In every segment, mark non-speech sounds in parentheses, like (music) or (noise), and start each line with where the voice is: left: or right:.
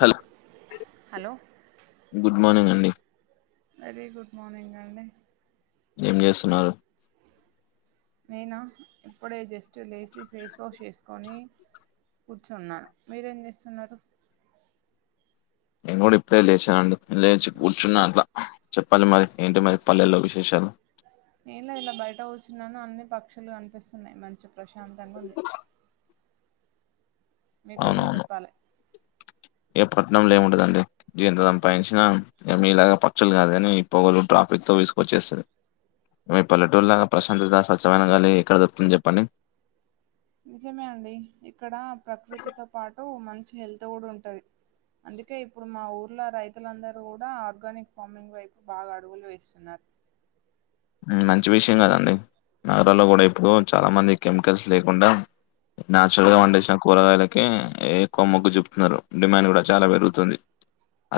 left: Hello
right: hello
left: good morning అండి
right: very good morning అండి
left: ఏం చేస్తున్నారు
right: నేను ఇప్పుడే జస్ట్ లేచి ఫేస్ వాష్ చేసుకొని కూర్చున్నా మీరేం చేస్తున్నారు
left: నేను కూడా ఇప్పుడే లేచా అండి లేచి కూర్చున్న అట్ల చెప్పాలి మరి ఏంటి మరి పల్లెల్లో విశేషాలు
right: ఏం లేదు ఇలా బయట వచున్నాను అన్ని పక్షులు కనిపిస్తున్నాయి మంచి ప్రశాంతంగా ఉంది
left: కా
right: మీ గురించి చెప్పాలే
left: ఏ పట్నంలో ఏముంటదండి ఎంత సంపాయించిన, ఇగ మీలాగా పక్షులు కాదు కాని ఈ పొగలు, ట్రాఫిక్ తో విసుకొచ్చేస్తాది. అదే పల్లెటూరి లాగా ప్రశాంతతగా స్వచ్ఛమైన గాలి ఎక్కడ దొరుకుతుంది చెప్పండి
right: నిజమే అండి ఇక్కడ ప్రకృతితో పాటు మంచి హెల్త్ కూడా ఉంటది అందుకే ఇప్పుడు మా ఊర్లో రైతులందరూ కూడా ఆర్గానిక్ ఫార్మింగ్ వైపు బాగా అడుగులు వేస్తున్నారు
left: మంచి విషయం కదండి నగరాంలో కూడా ఇప్పుడు చాలా మంది కెమికల్స్ లేకుండా న్యాచురల్ గా పండించిన కూరగాయల కే ఎక్కువ మొగ్గు చూపుతున్నారు డిమాండ్ కూడా చాలా పెరుగుతుంది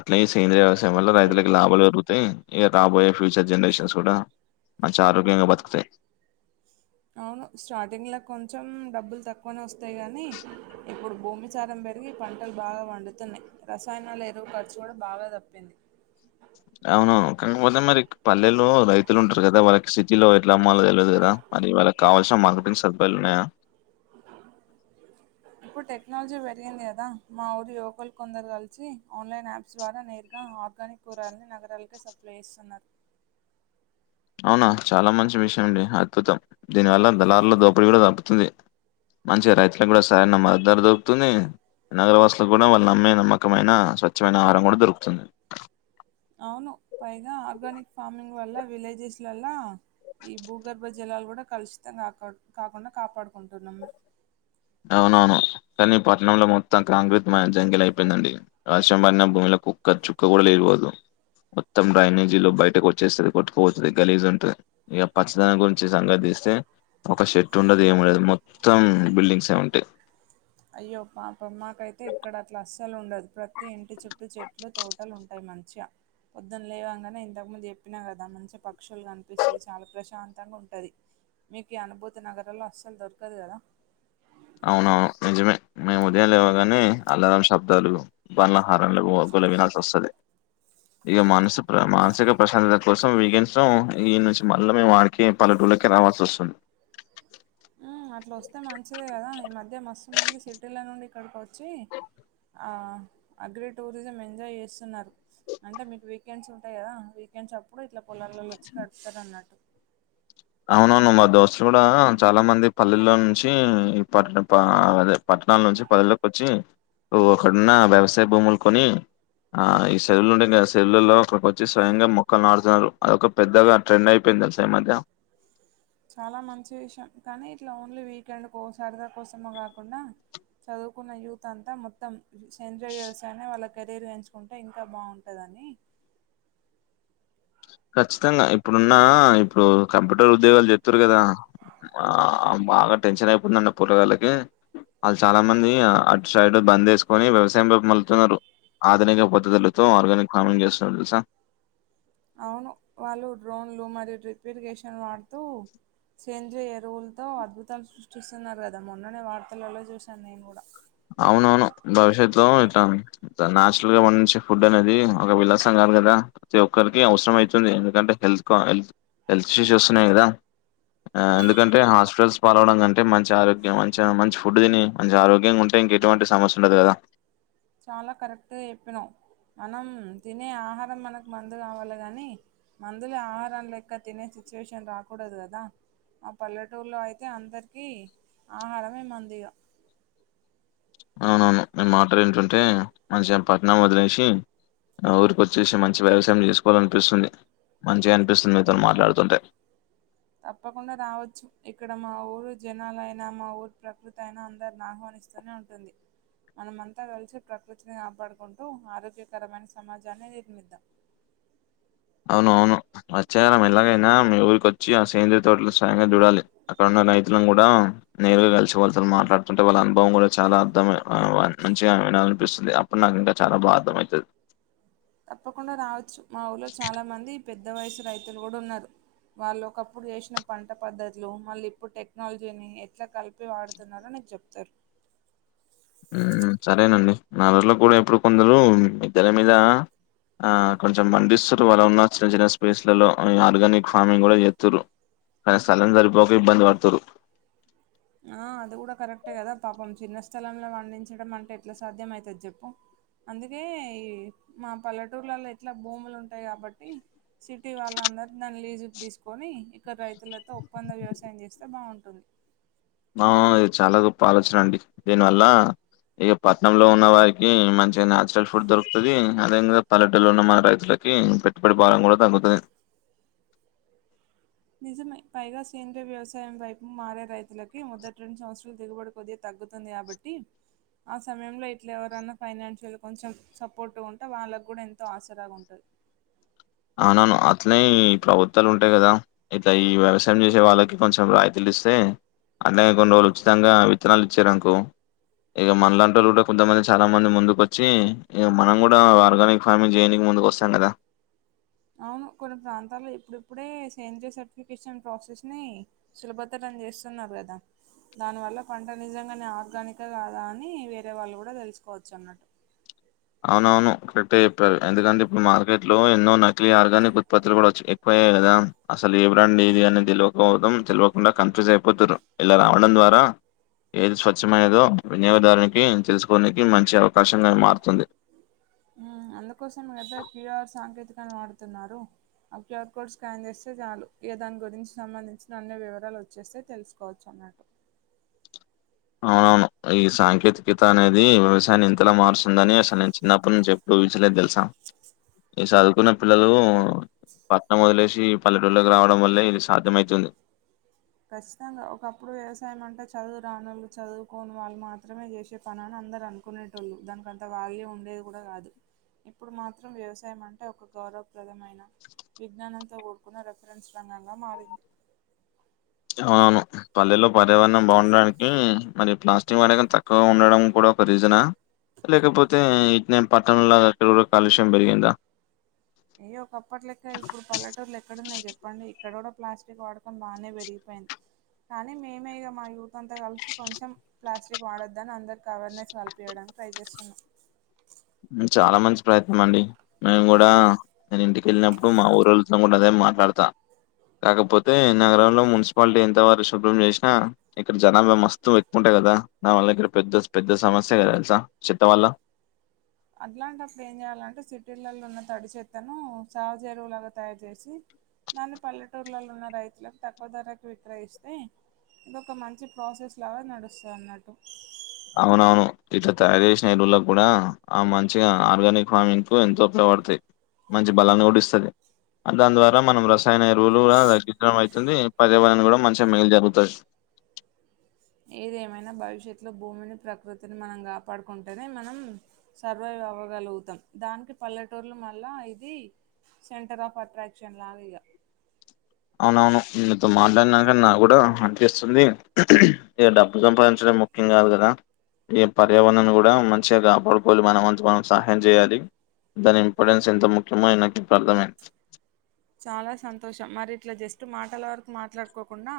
left: అట్లే ఈ సేంద్రీయ వ్యవసాయం వల్ల రైతులకు లాభాలు పెరుగుతాయి ఇక రాబోయే ఫ్యూచర్ జనరేషన్స్ కూడా మంచి ఆరోగ్యంగా బతుకుతే
right: అవును స్టార్టింగ్ లో కొంచెం డబ్బులు తక్కువనే వస్తాయి గానీ ఇప్పుడు భూమి ప్రచారం పెరిగి పంటలు బాగా వండుతున్నాయి రసాయనాలు ఎరువు ఖర్చు కూడా బాగా తప్పింది
left: అవునువును కాకపోతే మరి పల్లెల్లో రైతులు ఉంటారు కదా వాళ్ళకి సి కిలో ఎట్లా అమ్మాలో తెలియదు కదా మరి వాళ్ళకి కావల్సిన మార్కెంగ్ సదుపాయాలున్నాయా
right: ఉ ఇప్పుడు టెక్నాలజీ పెరిగింది కదా మా ఊరి యువకుల కొందరు కలిసి ఆన్లైన్ యాప్స్ ద్వారా నేర్గా ఆర్గానిక్ కూరగాయలు నగరాలకే సప్లై చేస్తున్నారు
left: అవునా చాలా మంచి విషయం అండి అద్భుతం దీనివల్ల దళారుల దోపిడీ కూడా తగ్గుతుంది మంచిగ రైతులకు కూడా సరైన మద్దతు ధర దొరుకుతుంది నగర వాసులకు కూడా వాళ్ళు నమ్మే నమ్మకమైన స్వచ్ఛమైన ఆహారం కూడా దొరుకుతుంది
right: అవును పైగా ఆర్గానిక్ ఫార్మింగ్ వల్ల విలేజెస్లల్లా ఈ భూగర్భ జలాలు కూడా కలుషితం కా కాకుండా కాపాడుకుంటున్నాం మీము
left: అవునవును కానీ పట్టణంలో మొత్తం కాంట్రాక్ట్ మయం జంగిల్ అయిపోయిందండి. వర్షం పడిన భూమిలోకు చుక్క కూడ నీళ్లు పోవు మొత్తం డ్రైనేజీ లో బయటకు వచ్చేస్తుంది కొట్టుకుపోతుంది గలీజ్ ఉంటది ఇగ పచ్చదనం గురించి సంగతి తీస్తే ఒక షెట్ ఉండదు ఏముండదు మొత్తం బిల్డింగ్స్ ఏ ఉంటాయి
right: అయ్యో పాపం మాకైతే ఇక్కడ అట్లా అస్సలు ఉండదు ప్రతి ఇంటి చుట్టూ చెట్లు తో టలు ఉంటాయి మంచిగా పొద్దున్న లేవంగానే ఇంతకుముందు చెప్పినా కద మంచిగా పక్షులు కనిపిస్తాయ్ చాలా ప్రశాంతంగా ఉంటది మీకు ఈ అనుభూతి నగరంలో అస్సలు దొరకదు కదా
left: అవునవును నిజమే మేము ఉదయం లేవగానే అల్లారం శబ్దాలు బండ్ల హారన్లు ఒగులే వినాల్సి వస్తది ఇక మనసు ప్ర మానసిక ప్రశాంతత కోసం వీకెండ్లో ఈ నుంచి మళ్ళా మేము ఆడి కే పల్లెటూళ్ళకే రావల్సి వస్తది
right: మ్ అట్లా వస్తే మంచిదే కదా ఈ మధ్య మస్తు మంది సిటీల నుండి ఇక్కడికి వచ్చి ఆ అగ్రే టూరిజం ఎంజాయ్ చేస్తున్నారు అంటే మీకు వీకెండ్స్ ఉంటాయి కదా వీకెండ్స్ అప్పుడు ఇట్లా పొలాలలో వచ్చి గడుప్తారన్నట్టు
left: అవునవును మా దోస్తులు కూడా చాలా మంది పల్లెల్లో నుంచి ఈ పట్నం పా అదే పట్టణాల నుంచి పల్లెలో కొచ్చి ఒకడున్న వ్యవసాయ భూములు కొని ఆ ఈ చేలు ఉంటుంటే ఆ చేలల్లో అక్కడకొచ్చి స్వయంగా మొక్కలు నాటుతున్నారు అదొక పెద్దగా ట్రెండ్ అయిపోయింది తెలుస ఈ మధ్య
right: చాలా మంచి విషయం కానీ ఇట్లా ఓన్లీ వీకెండ్కో సరద కోసమో కాకుండా చదువుకున్న యూత్ అంతా మొత్తం సేంద్రీయ వ్యవసాయాన్ని వాళ్ళ కెరీర్ ఎంచుకుంటే ఇంకా బావుంటదని
left: ఖచ్చితంగా ఇప్పుడున్న ఇప్పుడు కంప్యూటర్ ఉద్యోగాలు చెత్తురు కదా ఆ బాగా టెన్షన్ అయిపోందండి పూరగాళ్ళకి ఆళ్ చాలా మంది అటు సైడ్ బందేసుకొని వ్యవసాయంలోకి మళ్లుతున్నారు ఆధునిక పద్ధతులతో ఆర్గానిక్ ఫార్మింగ్ చేస్తున్నరు తెలుసా
right: అవును వాళ్ళు డ్రోన్లు మరియు డ్రిప్ఇరిగేషన్ వాడుతూ సేంద్రీయ ఎరువులతో అద్భుతాలు సృష్టిస్తున్నారు కదా మొన్ననే వార్తలలో చూశాను నేను కూడా
left: అవునవును భవిష్యత్లో ఇటామి ద నేచురల్గా మంచి ఫుడ్ అనేది ఒక విలాసం కాదు కదా ప్రతి ఒక్కరికి అవసరం అయితుంది ఎందుకంటే తెలుసుకోవాలి హెల్త్ ఇష్యూస్ వస్తున్నాయి కదా ఆ ఎందుకంటే హాస్పిటల్స్ పాల్వడం కంటే మంచి ఆరోగ్యం మంచి మంచిగా ఫుడ్ తిని మంచి ఆరోగ్యం ఉ ఇంక ఇటువంటి సమస్య ఉండదు కదా
right: చాలా కరెక్ట్ చెప్పినవ్ మనం తినే ఆహారం మనకు మందు కావాలె కని మందులే ఆహారం లెక్క తినే సిచ్యువేషన్ రాకూడదు కదా ఆ పల్లెటూర్లో అయితే అందరికీ ఆహారమే మందిగా
left: అవునవును మీ మాటలు ఇంటుంటే మంచిగా పట్నం వదిలేసి ఊరికొచ్చేసి మంచి వ్యవసాయం చేసుకోవాలనిపిస్తుంది మంచిగా అనిపిస్తుంది మీతోని మాట్లాడుతుంటే
right: తప్పకుండా రావచ్చు ఇక్కడ మా ఊరు జనాలయినా మా ఊరు ప్రకృతి అయినా అందరిని ఆహ్వానిస్తూనే ఉం టుంది మనమంతా కలిసి ప్రకృతిని కాపాడుకుంటూ ఆరోగ్యకరమైన సమాజాన్ని నిర్మిద్దాం
left: అవును అవును వచ్చే వారం ఎలాగైనా మీ ఊరికొచ్చి ఆ సేంద్రియ తోటలు స్వయంగా చూడాలి అక్కడున్న రైతులను కూడా నేరుగా కలిసి వాళ్ళతోని మాట్లాడ్ తుంటే వాళ్ళ అనుభవం కూడా చాలా అర్థమే మంచిగా వినాల అనిపిస్తుంది అప్పుడు నాకు ఇంకా చాలా బా అర్థమయితది
right: తప్పకుండా రావచ్చు మా ఊరిలో చాలా మంది పెద్ద వయసు రైతులు కూడా ఉన్నారు వాళ్ళు ఒకప్పుడు ఎసిన పంట పద్ధతులు మళ్ళీ ఇప్పుడు టెక్నాలజీని ఎట్లా కలిపి వాడుతున్నారో నీకు చెప్తారు
left: ఊమ్ సరేనండి మనూర్లో కూడా ఎప్పుడు కొందరు మిద్దెల మీద ఆ కొంచెం పండిస్తురు వాళ్ళు ఉన్న చిన్న చిన్న స్పేస్లల్లో ఆర్గానిక్ ఫార్మింగ్ కూడా చేత్తురు కానీ స్థలం సరిపోక ఇబ్బంది పడుతురు
right: ఆ అది కూడా కరెక్టే కదా పాపం చిన్న స్థలంలో వండించడం అంటే ఎట్లా సాధ్యం అయితది చెప్పు అందుకే ఈ మా పల్లెటూర్లలో ఎట్లా భూములు ఉంటాయి. కాబట్టి సిటీవాళ్ళ అందరూ దాన్ని లీజ్ కు తీసుకొని ఇక్కడ రైతులతో ఒప్పంద వ్యవసాయం చేస్తే బాగుంటుంది.
left: ఆ ఆ ఇది చాలా గొప్ప ఆలోచన అండి దీనివల్ల ఇక పట్నంంలో ఉన్న వారికి మంచిగా నేచురల్ ఫుడ్ దొరుకుతది అదేంవిధంగా పల్లెటూలో ఉన్న మన రైతుల పెట్టుబడి భారం కూడా తగ్గుతది
right: నిజమే పైగా సేంద్రయ వ్యవసాయం వైపు మారే రైతులకి మొదటి రెండు సంవత్సరాలు దిగుబడు కొద్దిగా తగ్గుతుంది. కాబట్టి ఆ సమయంలో ఇట్లా ఎవరన్నా ఫైనాన్షియల్ గా కొంచెం సపోర్ట్ గుంటే వాళ్ళకి కూడా ఎంతో ఆసరాగా ఉంటది.
left: అవునవును అట్నే ఈ ప్రభుత్వాలు ఉంటాయి. కదా ఇయితే ఈ వ్యవసాయం చేసే వాళ్ళకి కొంచెం రాయితీలు ఇస్తే అలాేగే కొన్ని రోజు ఉచితంగా విత్తనాలు ఇచ్చారనుకో ఇగ మనలాంటోల్లు కూడా కొంతమంది చాలా మంది ముందుకొచ్చి ఇగ మనం కూడా ఆర్గానిక్ ఫార్మింగ్ చేయానికి ముందుకు వస్తాం కదా
right: అవును కొన్ని ప్రాంతాల్లో ఇప్పుడిప్పుడే సేంద్రియ సర్టిఫికేషన్ ప్రాసెస్ ని సులభతరం చేస్తున్నారు. కదా దానివల్ల పంట నిజంగానే ఆర్గానిక్ ఆ కాదా అని వేరే వాళ్ళు కూడా తెలుసుకోవచ్చు అన్నట్టు
left: అవునవును కరెక్ట్ చెప్పారు. ఎందుకంటే ఇప్పుడు మార్కెట్ లో ఎన్నో నకిలీ ఆర్గానిక్ ఉత్పత్తులు కూడా వచ్చినాయి పోయాయి కదా అసలు ఏ బ్రాండ్ ఇది అని తెలియకపోవడం తెలియకుండా కన్ఫ్యూజ్ అయిపోతుంరూ ఇలా రావడం ద్వారా ఏది స్వచ్ఛమైనదో వినియోగదారునికి తెలుసుకోనికి మంచి అవకాశంగా ఇది మారుతుంది.
right: ఊమ్, అందుకోసం కదా క్యుఆర్ సాంకేతికను వాడుతున్నారు. ఆ క్యూఆర్ కోడ్ స్కాన్ చేస్తే చాలు ఏ దాని గురించి సంబంధించిన అన్ని వివరాలు వచ్చేస్తే తెలుసుకోవచ్చు అన్నట్టు
left: అవునవును, ఈ సాంకేతికత అనేది వ్యవసాయాన్ని ఇంతలా మారుస్తుందని అసలు నేను చిన్నప్ప నుంచి చెప్ చూపించలేద్ తెలుసా ఈ చదువుకున్న పిల్లలు పట్నం వదిలేసి పల్లెటూర్లకి రావడం వల్లే ఇది సాధ్యమైతుంది.
right: ఖచ్చితంగా ఒకప్పుడు వ్యవసాయం అంటే చదువు రానోళ్ళు చదువుకోని వాళ్ళు మాత్రమే చేసే పనాని అందరు అనుకునేటోళ్ళు దాని కంత వాల్యూ ఉండేది కూడా కాదు ఇప్పుడు మాత్రం వ్యవసాయం అంటే ఒక గౌరవప్రదమైన విజ్ఞానంతో కూడుకున్న రెఫరెన్స్ రంగంగా మారింది.
left: అవును, పల్లెలో పర్యావరణం బాగుండడానికి మరి ప్లాస్టిక్ వాడకం తక్కువ ఉండడం కూడా ఒక రీజనా లేకపోతే ఇట్నే పట్టణంలో లాగ అక్కడ కూడా కాలుష్యం పెరిగిందా
right: ఏ ఒకప్పట్లెక్క ఇప్పుడు పల్లెటూర్లు ఎక్కడున్నాయి చెప్పండి. ఇక్కడ కూడా ప్లాస్టిక్ వాడకం బాగానే పెరిగిపోయింది. కానీ మేమే ఇగ మా యూత్ అంతా కలిసి కొంచెం ప్లాస్టిక్ వాడొద్దని అందరికీ అవేర్నెస్ కలిపియడానికి ట్రై చేస్తున్నాను.
left: చాలా మంచి ప్రయత్నం అండి. మేము కూడా నేను ఇంటికెళ్ళినప్పుడు మా ఊరోళ్ళతో కూడా అదే మాట్లాడతా. కాకపోతే నగరంలో మున్సిపాలిటీ ఎంత వరకి శుభ్రం చేసినా ఇక్కడ జనాభా మస్తుం ఎక్కుంటది కదా దానీ వల్ల ఇక్కడ పెద్ద పెద్ద సమస్య కదా తెలుసా చెత్త వల్ల
right: అట్లాంటప్పుడు ఏం చేయాలంటే సిటీలలో ఉన్న తడి చెత్తను సహజ ఎరువులాగా తయారు చేసి దాన్ని పల్లెటూర్లలో ఉన్న రైతులకు తక్కువ ధరకి విక్రయిస్తే, ఇదొక మంచి ప్రాసెస్ లాగా నడుస్తదన్నట్టు.
left: అవునవును ఇట్లా తయారు చేసిన ఎరువుల్లో కూడా ఆ మంచిగా ఆర్గానిక్ ఫార్మింగ్ కు ఎంతో ఉపయోగపడతాయి. మంచి బలాన్ని కూడా ఇస్తాది దాని ద్వారా మనం రసాయన ఎరువులు కూడా తగ్గించడం ఐతుంది. పర్యావరణం కూడా మంచిగా మేలు జరుగుతది.
right: ఏది ఏమైనా భవిష్యత్తులో భూమిని ప్రకృతిని మనం కాపాడుకుంటేనే మనం సర్వైవ్ అవ్వగలుగుతాం దానికి పల్లెటూర్లు మళ్ళా ఇది సెంటర్ ఆఫ్ అట్రాక్షన్ లాగ ఇగ
left: అవునవును నీతో మాట్లాడినాక నా కూడా అన్పిస్తుంది ఇ డబ్బు సంపాదించడం ముఖ్యం కాదు కదా ఈ పర్యావరణాన్ని కూడా మంచిగా కాపాడుకోవాలి మన వంతు మనం సహాయం చెయ్యాలి దాని ఇంపార్టెన్స్ ఎంత ముఖ్యమో అని నాకిప్పుడు అర్థమైంద్
right: చాలా సంతోషం మరి ఇట్లా జస్ట్ మాటల వరకు మాట్లాడుకోకుండా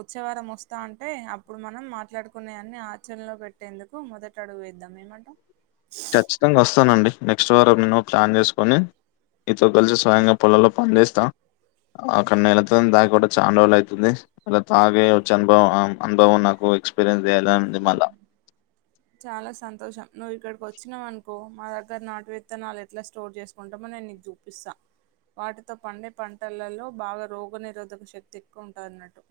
right: వచ్చే వారం వస్తా అంటే అప్పుడు మనం మాట్లాడుకునే అన్ని ఆచరణలో పెట్ ట్టేందుకు మొదట అడుగు వేద్దాం ఏమంటావ్?
left: ఖచ్చితంగా వస్తానండి నెక్స్ట్ వారం నో ప్లాన్ చేసుకొని ఈతొకల్సి స్వయంగా పొలాల్లో పనిచేస్తా అక్కడ నేళ్లతోని దాకొ కూడా చాన్రోజులు అయితుంది అళ్ల తాగే వచ్చి అనుభవం అనుభవం నాకు ఎక్స్పీరియన్స్ చేయాలనుంది మళ్ళా
right: చాలా సంతోషం నువ్వు ఇక్కడికి వచ్చినావనుకో మా దగ్గర నాటు విత్తనాలు ఎట్లా స్టోర్ చేసుకుంటామో నేన్ నీక్ చూప్ పిస్సా వాటితో పండే పంటలలో బాగా రోగనిరోధక శక్తి ఎక్కువ ఉంటది అన్నట్టు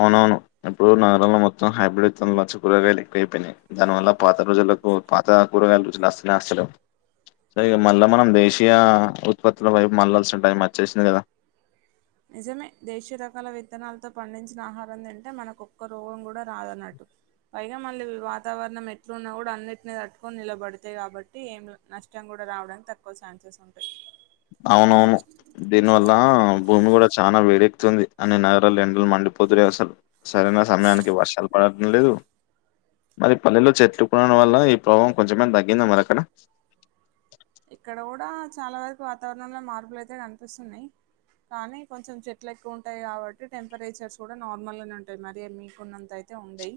left: అవునవును ఇప్పుడు నగరంలో మొత్తం హైబ్రిడ్ విత్తనాల చుక్కుడుకాయలు ఎక్కువైపోనాయ్ దాని వల్ల పాత రోజులకు పాత కూరగాయలు రుచులు అస్తలేవ్ సరే ఇక మళ్ళా మనం దేశీయ ఉత్పత్తుల వైపు మళ్ళాల్సి టైం వచ్చేసింది కదా
right: నిజమే దేశీయ రకాల విత్తనాలతో పండించిన ఆహారం తింటే మనకు ఒక్క రోగం కూడా రాదన్నట్టు పైగా మళ్ళీ వాతావరణం ఎట్లున్నా కూడా అన్నిట్ని తట్టుకొని నిలబడతాయి కాబట్టి ఏం లా నష్టం కూడా రావడానికి తక్కువ ఛాన్సెస్ ఉంటాయ్
left: అవునవును దీని వల్ల భూమి కూడా చానా వేడెక్కుతుంది అన్ని నగరాల్లో ఎండలు మండిపోతున్నాయి అసలు సరైన సమయానికి వర్షాలు పడటం లేదు మరి పల్లెలో చెట్లు పెరగడం వల్ల ఈ ప్రభావం కొంచెమైనా తగ్గిందా మరి అక్కడ
right: ఇక్కడ కూడా చాలా వరకు వాతావరణంలో మార్పులు ఐతే కనిపిస్తున్నాయ్ కానీ కొంచెం చెట్లు ఎక్కువ ఉంటాయి కాబట్టి టెంపరేచర్స్ కూడా నార్మల్గానే ఉంటాయి మరి మీకున్నంతై తే ఉండయ్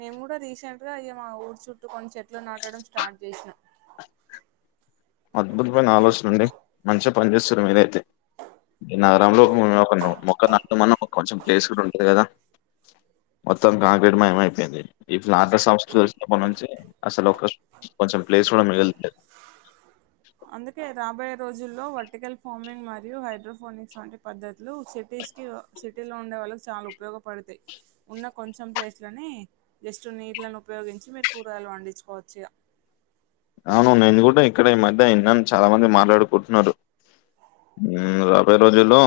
right: మేము కూడా రీసెంట్ గా ఇగ మా ఊరు చుట్టూ కొన్ని చెట్లు నాటడం స్టార్ట్ చేసినాం
left: అద్భుతమైన ఆలోచన ఉండి మంచిగా పని చేస్తురు మీరైతే నగరంలో మొక్క నాడుమన్న కొంచెం ప్లేస్ కూడా ఉంటది కదా మొత్తానికి కాంక్రీట్ మైమైపోయింది ఈ ఫ్లాత సంస్కృతి వచ్చినప్పడ్నుంచి నుంచి అసలు ఒక కొంచెం ప్లేస్ కూడా మిగలట్లేదు
right: అందుకే రాబోయే రోజుల్లో వర్టికల్ ఫార్మింగ్ మరియు హైడ్రోఫోనిక్స్ వంటి పద్ధతులు సిటీస్ కి సిటీలో ఉండే వాళ్ళకి చాలా ఉపయోగపడతాయ్ ఉన్న కొంచెం ప్లేస్లన్ జస్ట్ నీళ్లను ఉపయోగించి మీరు కూరగాయలు పండించుకోవచ్చు ఇగ
left: అవును నేను కూడా ఇక్కడే ఈ మధ్య ఇన్నాన్ చాలా మంది మాట్లాడుకుంటున్నారు ఉమ్ రాబయే రోజుల్లో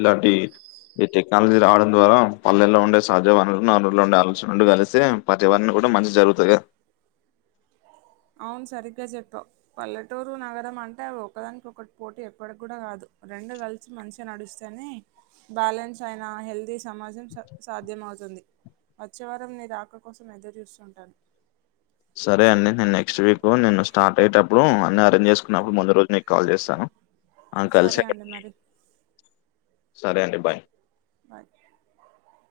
left: ఇలాంటి టెక్ టెక్నాలజీ రావడం ద్వారా పల్లెల్లో ఉండే సహజ వనరులు ఉండే ఆలోచన కలిసి పర్యావరణ కూడా మంచి జరుగుతది
right: అవును సరిగ్గా చెప్పావ్ పల్లెటూరు నగరం అంటే ఒకదానికి ఒకటి పోటీ ఎప్పటికి కూడా కాదు రెండు కల్ ల్సి మంచిగా నడిస్తేనే బ్యాలెన్స్ అయిన హెల్తీ సమాజం స సాధ్యం అవుతుంది వచ్చేవారం నీ రాక కోసం ఎదురు చూస్తుంటాను
left: సరే అండి నేను నెక్స్ట్ వీక్ నేను స్టార్ట్ అయ్యేటప్పుడు అన్ని అరేంజ్ చేసుకున్నప్పుడు ముందు రోజు నీకు కాల్ చేస్తాను ఆ కల్సే
right: సరే
left: అండి
right: మరి
left: (inaudible) సరే అండి బాయ్
right: పద్ది